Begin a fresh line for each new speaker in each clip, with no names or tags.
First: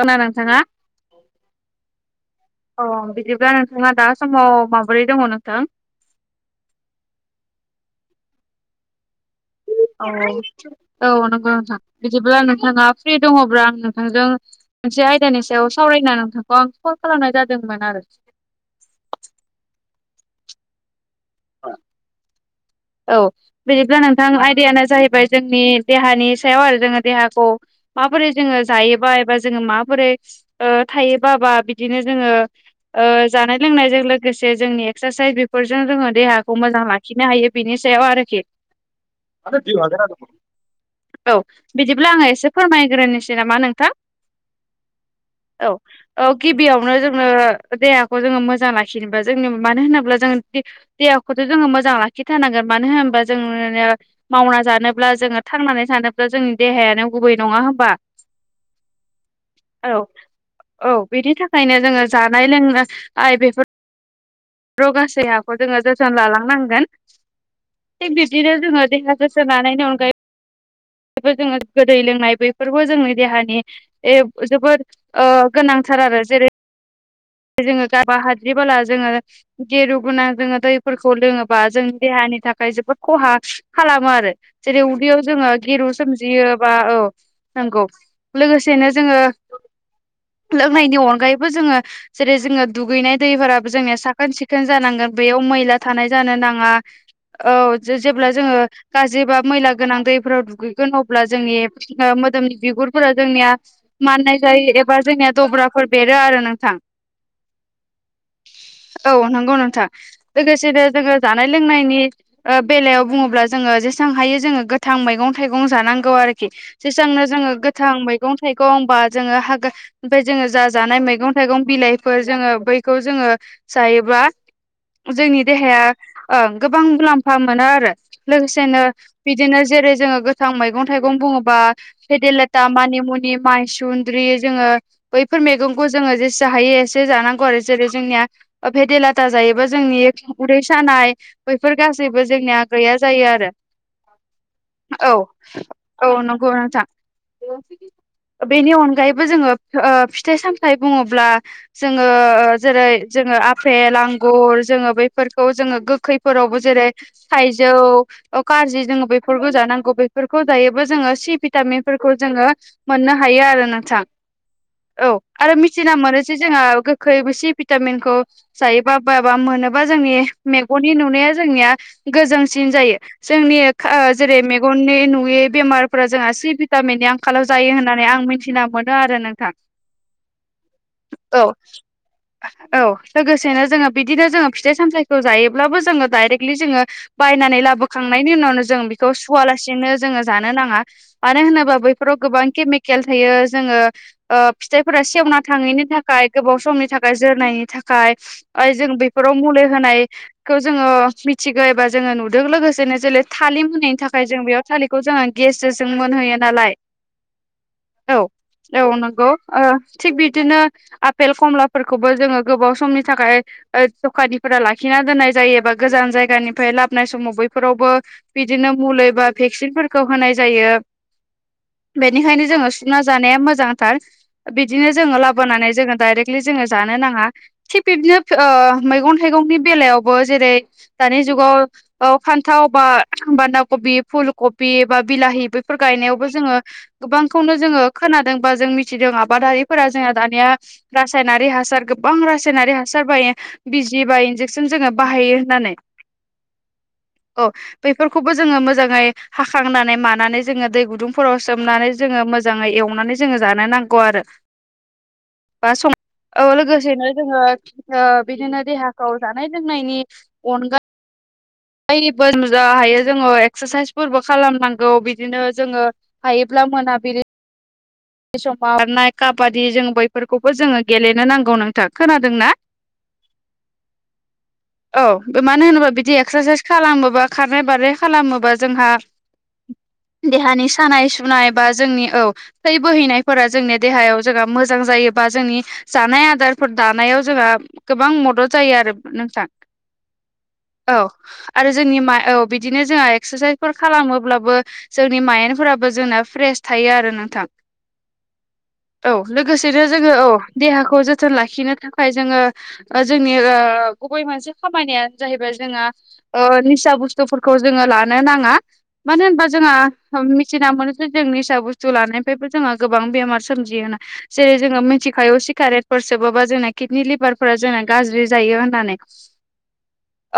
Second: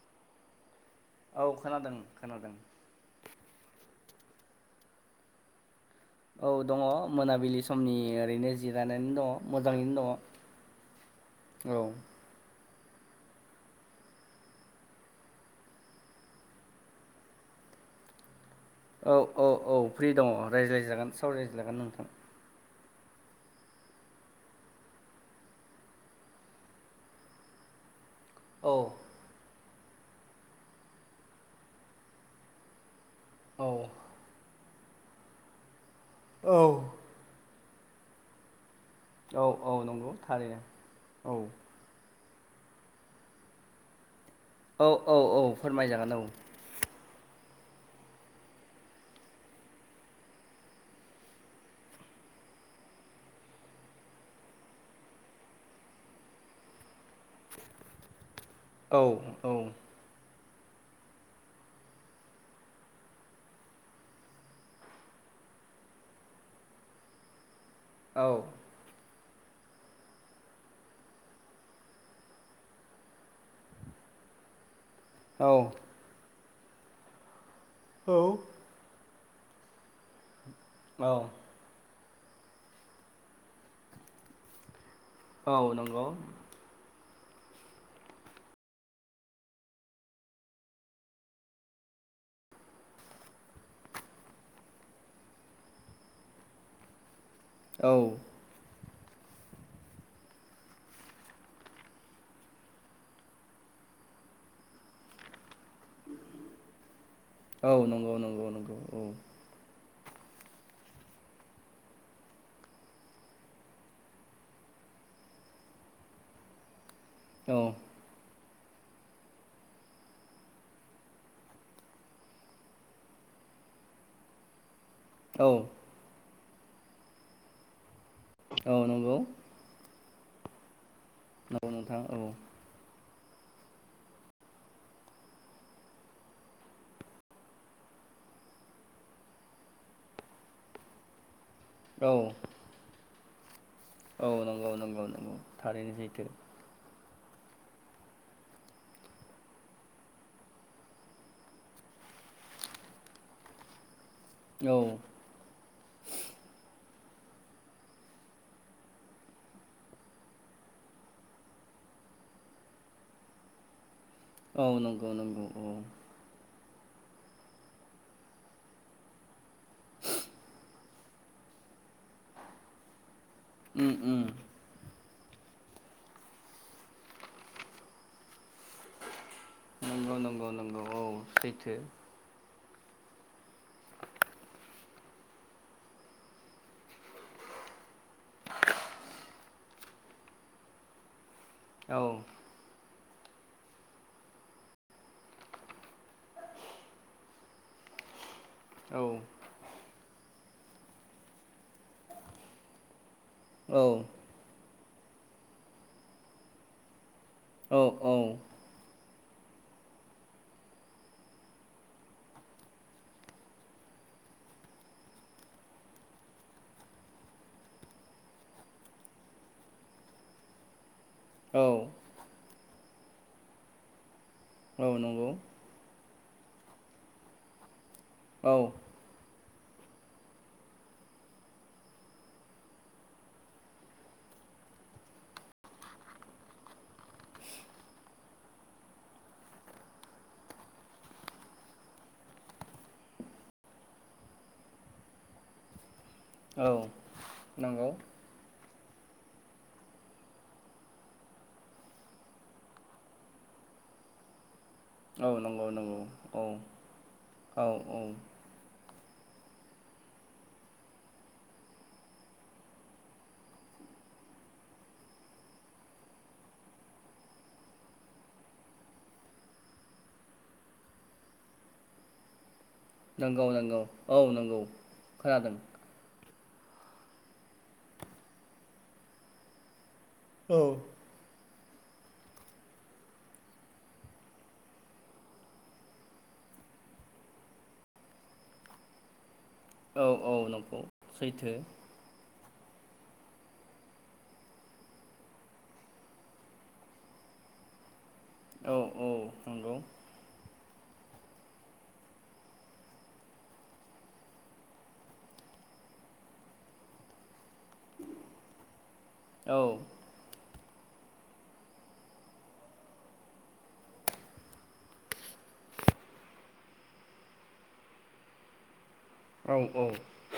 खोना नोंथाङा
औ खोनादों खोनादों
अ बिदिब्ला नोंथाङा दा। समाव माबोरै दङ' नोंथां।
औ दङ' मोनाबिलि समनि ओरैनो जिरायानानै दङ'। मोजाङैनो
औ औ नंगौ
दङ
नोंथां
औ
बिदिब्ला नोंथाङा। फ्रि दङ'ब्ला आं नोंथांजों मोनसे आयदानि सायाव सावरायना नोंथांखौ आं फन खालामनाय जादोंमोन आरो। [inaudible]
औ औ औ फ्रि दङ' रायज्लायजागोन सावरायजागोन नोंथां।
औ बिदिब्ला नोंथां आयदायानो जाहैबाय जोंनि देहानि सायाव आरो जोङो देहाखौ। माबोरै जोङो
औ
जायोबा एबा जोङो माबोरै ओ थायोबा बा बिदिनो जोङो। ओ
औ
जानाय-लोंनायजों लोगोसे जोंनि एक्सारसाइस बेफोरजों जोङो देहाखौ
औ
मोजां लाखिनो हायो। बिनि सायाव आरोखि
औ औ नंगौ
[unintelligible]
थारैनो
औ बिदिब्ला आङो एसे। फोरमायग्रोनोसै नामा नोंथां।
औ औ
औ
फोरमायजागोन
औ गिबियावनो जोंङानो देहाखौ जोङो मोजां लाखिनोबा जोंनि मानो होनोब्ला जों देहाखौथ' जोङो मोजां लाखि खिथारनांगोन मानो होनोबा जोङो मावना जानोब्ला जोङो थांनानै थानोब्ला जोंनि देहायानो। गुबै नङा होनोमबा।
औ औ।
औ बेनि थाखायनो जोङो जानाय लोंना आइ बेफोर रगासे हाखौ जोङो जोथोन लालांनांगोन। थिग
औ
बिदिनो जोङो देहा गोसो लानायनि अनगायै। बेफोर जोङो गोदै लोंनाय बैफोरबो जोंनि देहानि ए जोबोद
औ
गोनांथार आरो जेरै जोङो गाबा
औ
हाद्रि बाला जोङो गेरु गोनां जोङो
औ
दैफोरखौ लोङोबा जों देहानि थाखाय जोबोद खहा खालामो आरो जेरै दियाव जोङो
औ
गिरु
नंगौ
सोमजियो बा औ। नंगौ लोगोसेनो जोङो लोंनायनि अनगायैबो जोङो। जेरै जोङो दुगैनाय दैफोराबो जोंनिया साखोन सिखोन जानांगोन बेयाव मैला थानाय जानो नाङा। औ जेब्ला जोङो गाज्रिबा मैला गोनां दैफोराव दुगैगोन अब्ला जोंनि मोदोमनि बिगुरफोरा जोंनिया। माननाय जायो एबा जोंनिया दब्राफोर बेरो आरो नोंथां।
औ नंगौ नंगौ नंगौ औ।
लोगोसेनो जोङो जानाय लोंनायनि बेलायाव बुङोब्ला जोङो जेसेबां हायो जोङो गोथां मैगं थाइगं जानांगौ आरोखि। जेसांनो जोङो
औ
गोथां मैगं थाइगं बा जोङो हागा ओमफ्राय जोङो जा जानाय मैगं थाइगं बिलाइफोर जोङो बैखौ जोङो जायोब्ला जोंनि
औ
देहाया। ओ गोबां मुलाम्फा मोनो आरो
औ
लोगोसेनो
नंगौ
बिदिनो जेरै जोङो गोथां मैगं थाइगं बुङोबा
नंगौ नोंथां औ
फेदिलथा मानि मु नि माइ सुन्द्रि जोङो बैफोर मैगंखौ जोङो जेसे जा हायो एसे जानांगौ आरो जेरै जोंनिया भेदेलाथा जायोबा जोंनि उदै सानाय बैफोर
औ
गासैबो जोंनिया गैया जायो आरो
औ नंगौ नंगौ
औ
नंगौ थारैनो
औ
सैथो
नंगौ नोंथां बेनि अनगायैबो जोङो ओ फिथाइ सामथाइ बुङो ब्ला जोङो जेरै जोङो आफेल आं गुर
औ
जोङो बैफोरखौ जोङो गोखैफोरावबो जेरै थाइजौ कारजि जोङो बेफोरखौ जानांगौ बेफोरखौ जायोब्ला जोङो सि भिटामिन फोर खौ जोङो मोननो हायो आरो नोंथां
औ नंगौ नंगौ औ
से जोङो गोखौ सि भितामिनखौ जायोना बा मोनोबा जोंनि मेगननि नुनाया जोंनिया गोजोंसिन जायो जोंनि
उम
ओ
उम
जेरै मेगन नि नु यै बेमारफोरा जोंहा सि भिटामिननि आंखालाव जायो होन्नानै आं मिथिना मोनो आरो नों
नंगौ नंगौ नंगौ औ सैथो
औ लोगोसेनो जोङो बिदिनो जोङो फिथाइ सामथथायखौ जायोब्लाबो जोङो डाइरेक्टलि जोङो बाय नानै लाबोखांनायनि उनावनो जों बेखौ सुवा लासिनो जोङो जानो नाङा मानो होनोबा
औ
बैफोराव गोबां केमिकेल थायो जोङो ओ फिथाइफोरा सेवना थाङैनि थाखाय गोबाव समनि थाखाय जोरनायनि थाखाय जों
औ
बेफोराव मुलि होनायखौ जोङो मिथिगौ एबा जोङो नुदों लोगोसेनो जोलै थालिर
औ
मोनैनि थाखाय जों बेयाव थालिरखौ जोङो गेस जों मोनहैयो नालाय औ औ नंगौ थिग बिदिनो आफेल खमलाफोरखौबो जोङो गोबाव समनि थाखाय ओ दखानिफोरा लाखि ना दोननय जायो बा लाबनाय समाव बैफोरावबो बिदिनो मुलि बा भेकसिनफोर खौ होनाय जायो
औ
बेनिखायनो जोङो सुना जानाया मोजांथार बिदिनो
औ
जोङो
नंगौ
लाबोनानै जोङो डायरेक्टलि जोङो जानो नाङा थि बिदिनो ओ
औ
मैगं थाइगंनि बेलायावबो जेरै दानि जुगाव फान्थाव बा बान्दा कबि फुल कबि बिलाहि बेफोर गायनायावबो जोङो गोबांखौनो जोङो खोनादों एबा मिथिदों आबादारिफोरा जोंना दानिया रासायनारि हासार गोबां रासायनारि हासार बायो बिजि बायो इनजेकसन जोङो बाहायो होननानै
औ
अ
नंगौ
बेफोरखौबो जोङो मोजांङै मोजाङै हाखांनानै मानानै जोङो दै गुदुंफोराव सोमनानै जोङो मोजाङै एवनानै जोङो जानो नां गौ आरो
औ नंगौ
बा सम
नंगौ
औ लोगोसेनो जोङो
औ औ
बिदिनो देहाखौ जानाय लोंनायनि अनगा बो मोजां हायो जोङो एक्सारसाइसफोरबो खालामनांगौ बिदिनो जोङो हायोब्ला मोनाबिलि बै समाव बारनाय काबादि जों बैफोरखौबो जोङो गेलेनो नांगौ नोंथां खोनादोंना
नंगौ नंगौ औ नंगौ
औ
खोनादों
मानो होनोबा बिदि एक्सारसाइस खालामोबा खारनाय बारनाय खालामोबा जोंहा
औ
देहानि सानाय सुनाय जोंनि औ थै बोहैनायफोरा जोंनि देहायाव जोंहा मोजां जायोबा जोंनि जानाय आदार फोर दानायाव जोंहा गोबां मदद जायो आरो नोंथां
औ औ
औ
सैथो
आरो जोंनि मा औ बिदिनो जोंहा एक्सारसाइसफोर खालामोब्लाबो जोंनि माइन्डफोराबो जोंना फ्रेस थायो आरो नोंथां औ लोगोसेनो जोङो औ देहा जोथोन लाखिनो थाखाय जोङो जोंनि गुबै मोनसे खामानियानो जाहैबाय जोंङो निसा बुस्थुफोरखौ जोङो लानो नाङा मानो होनबा
औ
जोंहा मिथिना मोनो जे जों निसा बुस्थु लानायनिफ्रायबो जोंहा गोबां बेमार सोमजियोना जेरै जोङो मिथिखायो सिगारेटफोर सोबोबा जोंना किडनि लिभारफोरा जोंना गाज्रि जायो होननानै
औ औ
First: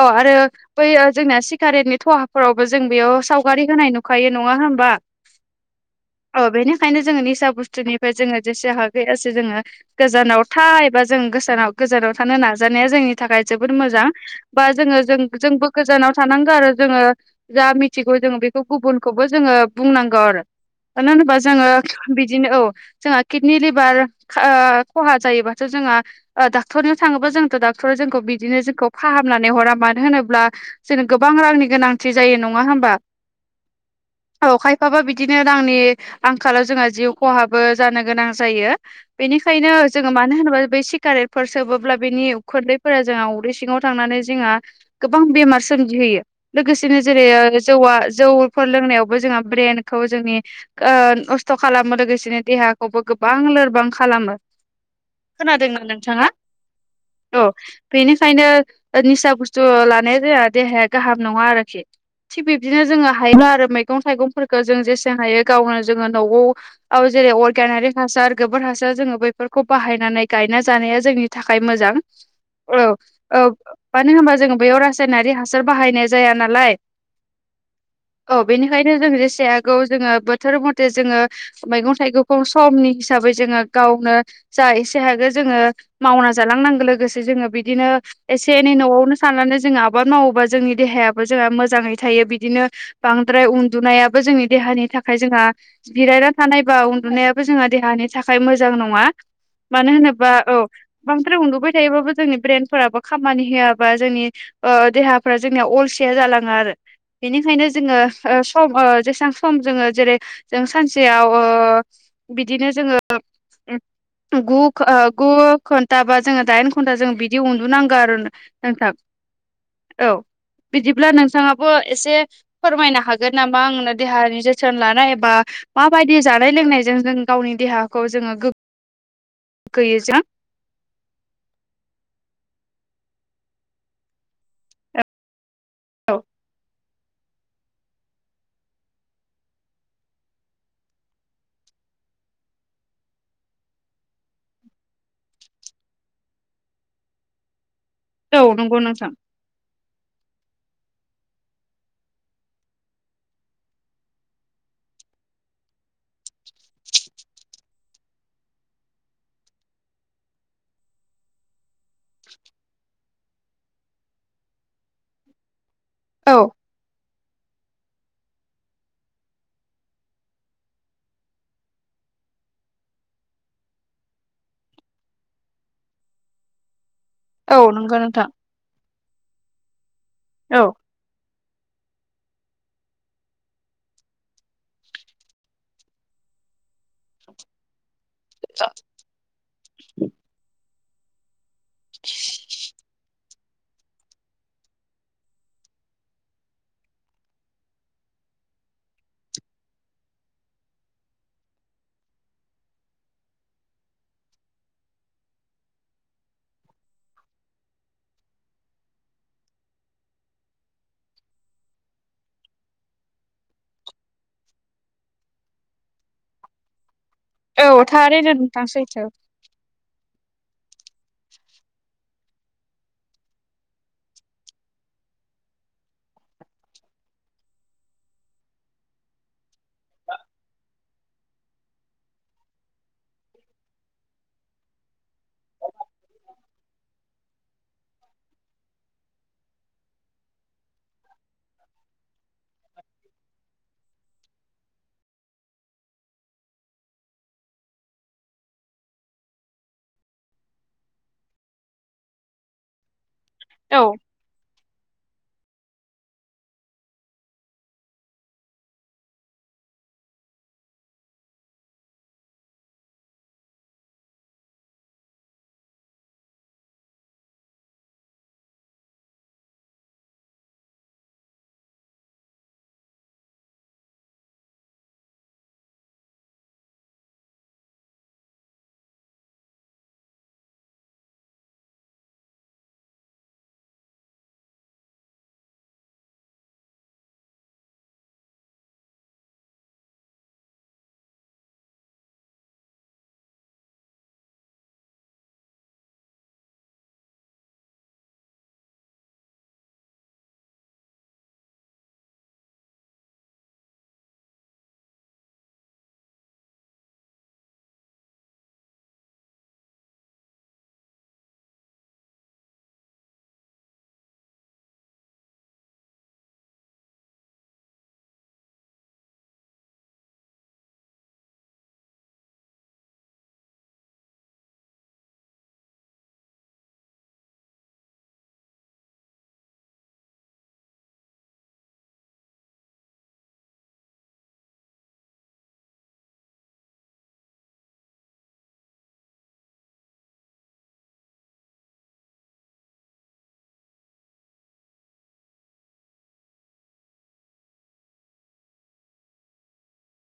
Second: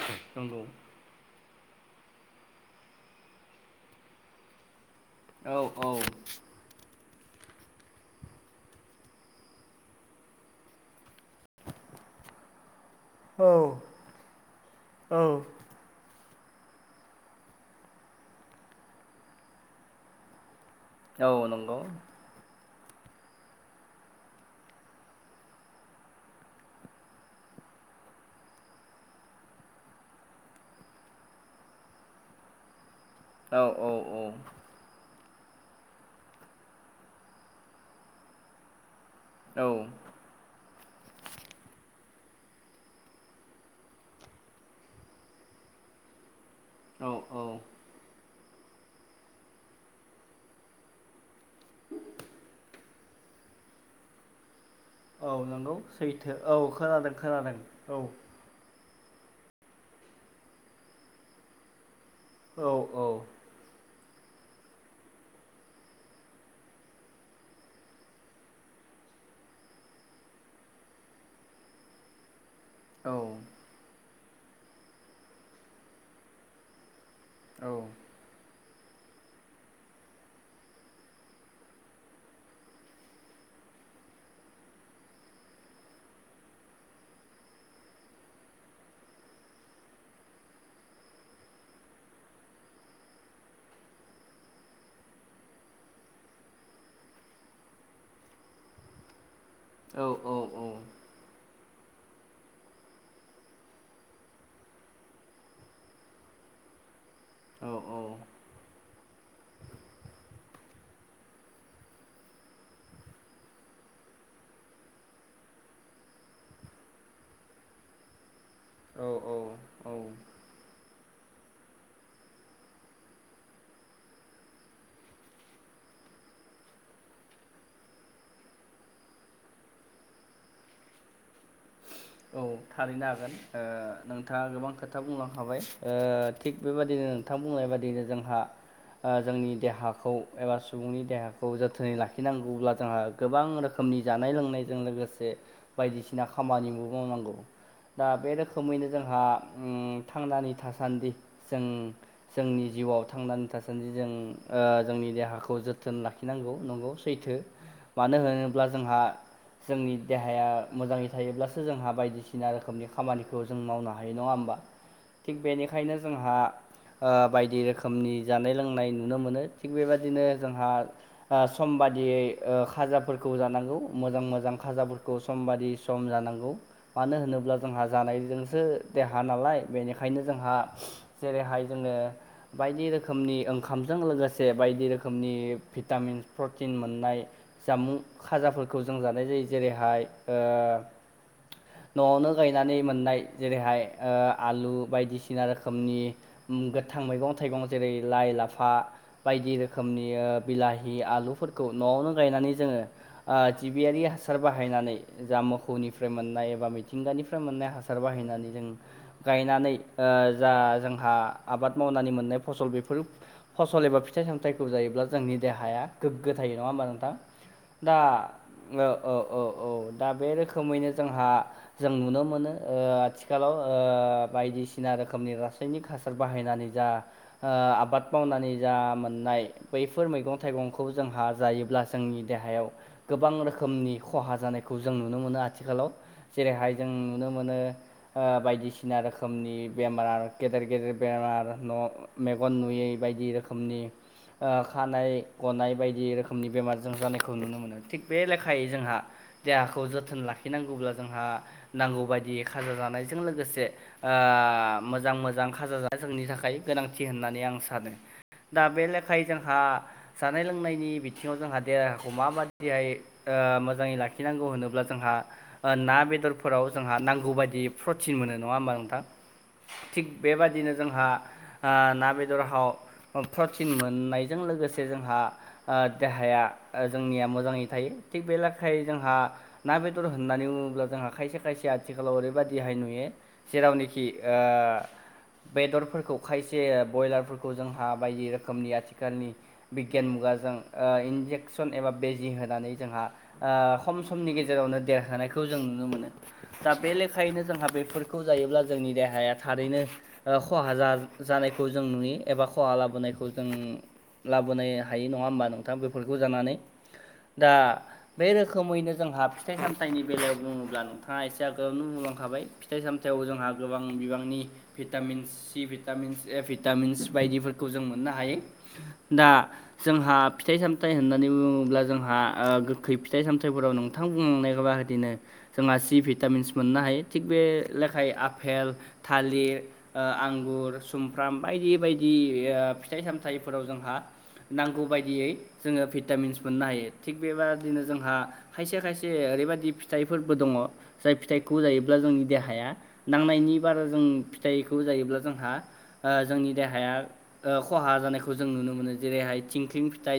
औ आरो
नंगौ
बै जोंना सिगारेटनि थहाफोरावबो जों बेयाव सावगारि होनाय नुखायो नङा होमबा
औ औ
औ बेनिखायनो जोंङो निसा बुस्थुनि जोङो जेसे हागौ एसे गोजानाव था एबा जों गोसानाव गोजानाव थानो नाजानाया जोंनि थाखाय जोबोद मोजां बा जोङो जों
औ
जोंबो गोजानाव थानांगौ आरो जोङो जा मिथिगौ जोङो बेखौ गुबुनखौबो जोङो बुंनांगौ आरो मानो होनोबा जोङो
नंगौ
बिदिनो औ जोंहा किडनि लिभार खहा जायोबाथ' जोंहा डाक्टरनो थाङोबा जोंथ' डक्ट डक्टर जोंखौ बिदिनो जोंखौ फाहाम नानै हरा मानो होनोब्ला जोंनो गोबां रांनि गोनांथि जायो नङा हबा
औ औ औ
बिदिनो रांनि आंखालाव जोंहा जिउ खहाबो जानो गोनां जायो।
औ
बेनिखायनो जोङो मानो होनोबा बै सिगारेटफोर सोबोब्ला बेनि उखुन्दैफोरा जोंनाव उदै सिङाव थांनानै जोंहा गोबां बेमार सोमजिहयो लोगोसेनो
औ
जेरै
औ
जौआ जौ फोर लोंनायावबो जोंहा ब्रइेन खौ जोंनि नस्थ' खालामो लोगोसेनो देहाखौबो गोबां लोरबां खालामो।
औ नंगौ
खोनादोंना नोंथाङा?
सैथो औ खोनादों
औ
खोनादों औ
बेनिखायनो निसा बुस्थु लानाया जों देहाया गाहाम नङा आरोखि थिग
औ
बिब्दिनो
औ
जोङो हायोबा आरो मैगं थाइगं फोरफोरखौ जों जेसे हायो गावनो जोङो न'आव जेरै अर्गनिारिक हासार गोबोर हासार जोङो ब बेफोरखौ बाहायनानै गायना जानाया जोंनि थाखाय मोजां औ औ मानो होनबा जोङो बेयाव रासायनारि हासार बाहायनाय जाया नालाय
औ
ओंखायनो जों जेसे हागौ जोङो बोथोर मथे जोङो मैगं थाइगंखौ समनि हिसाबै जोङो गावनो जा एसे हागो जोंङो मावना जालांनांगौ लोगोसे जोंङो बिदिनो एसे एनै न'आवनो साननानै जोंङो आबाद मावोबा जोंनि देहायाबो जोंहा मोजाङै थायो बिदिनो बांद्राय बद्राय उन्दुनायाबो जोंनि देहानि थाखाय जोंहा जिरायना थानायबा उन्दुनायाबो जोंहा देहानि थाखाय मोजां नंङा मानो
औ
होनोबा औ बांद्राय उन्दुबाय थायोबाबो जोंनि ब्रेनफोराबो खामानि होआबा जोंनि देहाफोरा जोंनिया अलसिया जालांङो आरो बेनिखनो ओ समन
औ
जोंङो जेसबां सम जोंङो जेरै जों सानसेयाव बिदिनो जोंङो ग गु घन्टा बा जोंङो दाइन घन्टा जों बिदि उन्दुुनांगौ गार नोंथां औ बिदिब्ला नोंथांङाबो एसे फोरमायनो हागोन नामा आंनो देहानि जोथोन लानाय एबा माबायदि जानाय लोंनायजों जों गावनि देहाखौ जोंङो गो गैजो
औ थारैनो हागोन नोंथांङा गोबां खोथा बुंलांखाबाय
औ
थिग बेबायदिनो नोंथां बुंनाय बादियैनो जोंहा जोंनि देहाखौ एबा सुबुंनि देहाखौ जोथोनै लाखिनांगौब्ला जोंहा गोबां रोखोम नि जानाय लोंनायजों लोगोसे बायदिसिना खामानिबो मावनांगौ दा बे
औ नंगौ
रोखोमैनो
नोंथां
जोंहा थांनानै थासान्दि जों जोंनि जिउआव थांनानै थासान्दि जों जोंनि देहाखौ जोथोन लाखिनांगौ नंगौ सैथो मानो होनोब्ला जोंहा जोंनि देहाया मोजांङै थायोब्लासो जोंहा बायदिसिना रोखोमनि खामानिखौ जों मावनो हायो नंङा होमबा थिग बेनिखाय बेखायनो
औ
जोंहा बायदि रोखोमनि जानाय लोंनाय नुनो मोनो थिग बेबदिनो जोंहा सम बादि यै खाजाफोरखौ जानांगौ मोजां मोजां खाजाफोरखौ सम बादि सम जानांगौ मानो होनोब्ला
औ
जोंहा
नंगौ नोंथां
जानायजोंसो देहा नालाय बेनि ओंखायनो जोंहा
औ
जेरैहाय जोंङो बायदि रोखोमनि ओंखामजों लोगोसे बायदि रोखोमनि भिटामिन प्रटिन मोननाय जामुं खाजाफोरखौ जों जानाय जायो जेरैहाय न'आवनो गायनानै मोननाय जेरैहाय आलु बायदिसिना रोखोमनि गोथां मैगं थाइगं जेरै लाइ लाफा बायदि रोखोमनि बिलाहि आलुफोरखौ न'आवनो गायनानै जोंङो जिबियारि हासार बाहायनानै जामुं थौनिफ्राय मोननाय एबा मिथिंगानिफ्राय मोननाय हासार बाहायनानै जों गायनानै जा जोंहा आबाद मावनानै मोननाय फसल बेफोर फसल एबा फिथाइ सामथाइखौ जायोब्ला जोंनि देहाया गोगो थायो नंङा हबा नोंथां?
औ
दा
थारैनो नोंथां
ओ
सैथो
ओ ओ औ दा बे रोखोम रोखोमैनो जोंहा जों नुनो मोनो आथिखालाव ओ बायदिसिना रोखोमनि हासायनि हासार बाहायनानै जा आबाद मावनानै जा मोननाय बैफोर मैगं थाइगंखौ जोंहा जायोब्ला जोंनि देहायाव गोबां रोखोमनि खहा जानायखौ जों नुनो मोनो आरो। आथिखालाव जेरैहाय जों नुनो मोनो बायदिसिना रोखोमनि बेमार गेदेर गेदेर बेमार न' मेगन नुयै बायदि रोखोमनि। खानाय गनाय बायदि रोखोमनि बेमार जों जानायखौ नुनो मोनो। थिग बे लेखायै जोंहा देहाखौ जोथोन लाखि लाखिनांगौब्ला जोंहा नांगौ बायदि खाजा जानायजों लोगोसे
औ
ओ मोजां मोजां खाजा जानाय जोंनि थाखाय गोनांथि होननानै आं सानो। दा बे लेखायै जोंहा जानाय लोंनायनि बिथिङाव जोंहा देहाखौ माबादिहाय मोजांङै लाखिनांगौ होनोब्ला जोंहा ना बेदरफोराव जोंहा नांगौ बायदि प्रटिन मोनो नंङा होमबा नोंथां? थिग बेबादिनो जोंहा ना बेदराव प्रटिन मोननायजों लोगोसे जोंहा देहाया जोंनिया मोजाङै थायो थिग बे लेखायै जोंहा ना बे दर होननानै बुङोब्ला जोंहा खायसे खायसे आथिखालाव ओरैबाददिहाय नुयो जेरावनोखि ओ बेदरफोरखौ खायसे ब्रयलारफोरखौ जोंहा बायदि रोखोमनि आथिखालनि बिगियान मुगा जों इनजेकसन एबा बेेजि होनानै जोंहा खम समनि गेजेरावनो देरहायखौ जों नुनो मोनो दा बे लेखायैनो जोंहा बेफोरखौ जायोब्ला जोंनि देहाया थारैनो खहा जानायखौ जों नुयो एबा खहा लाबोनायखौ जों लाबोनो हायो नङा होमबा नोंथाङा बेफोरखौ जानानै दा बे रोखोमैनो जोंहा [unintelligible] फिथाइ सामथाइनि बेलायाव बुङोब्ला नोंथाङा एसे आगोलावनो मावलांखाबाय फिथाइ सामथायाव जोंहा गोबां बिबांनि vitamins C vitamins A vitamins बायदिफोरखौ जों मोननो हायो। दा जोंहा फिथाइ सामथाइ होननानै बुङोब्ला जोंहा गोखै फिथाइ सामथायफोराव नोंथां नो जोंहा सि भिटामिन्स मोननो हायो थि बे लेखाय आफेल था थालिर आंगुर सुमफ्राम बायदि बायदि फिथाइ सामथफोराव जोंहा नांगौ बायदियै जोङो भिटामिन्स मोननो हायो। थिग बेबादिनो जोंहा खायसे खायसे से ओरैबायाददि फिथाइफोरबो दङ जाय फिथाइखौ जायोब्ला जोंनि देहाया नांनायनि बारा जों जों फिथाइखौ जायोब्ला जोंहा जोंनि देहाया खहा जानायखौ जों नुनो मोनो। जेरैहाय थिंख्लि फिथाइ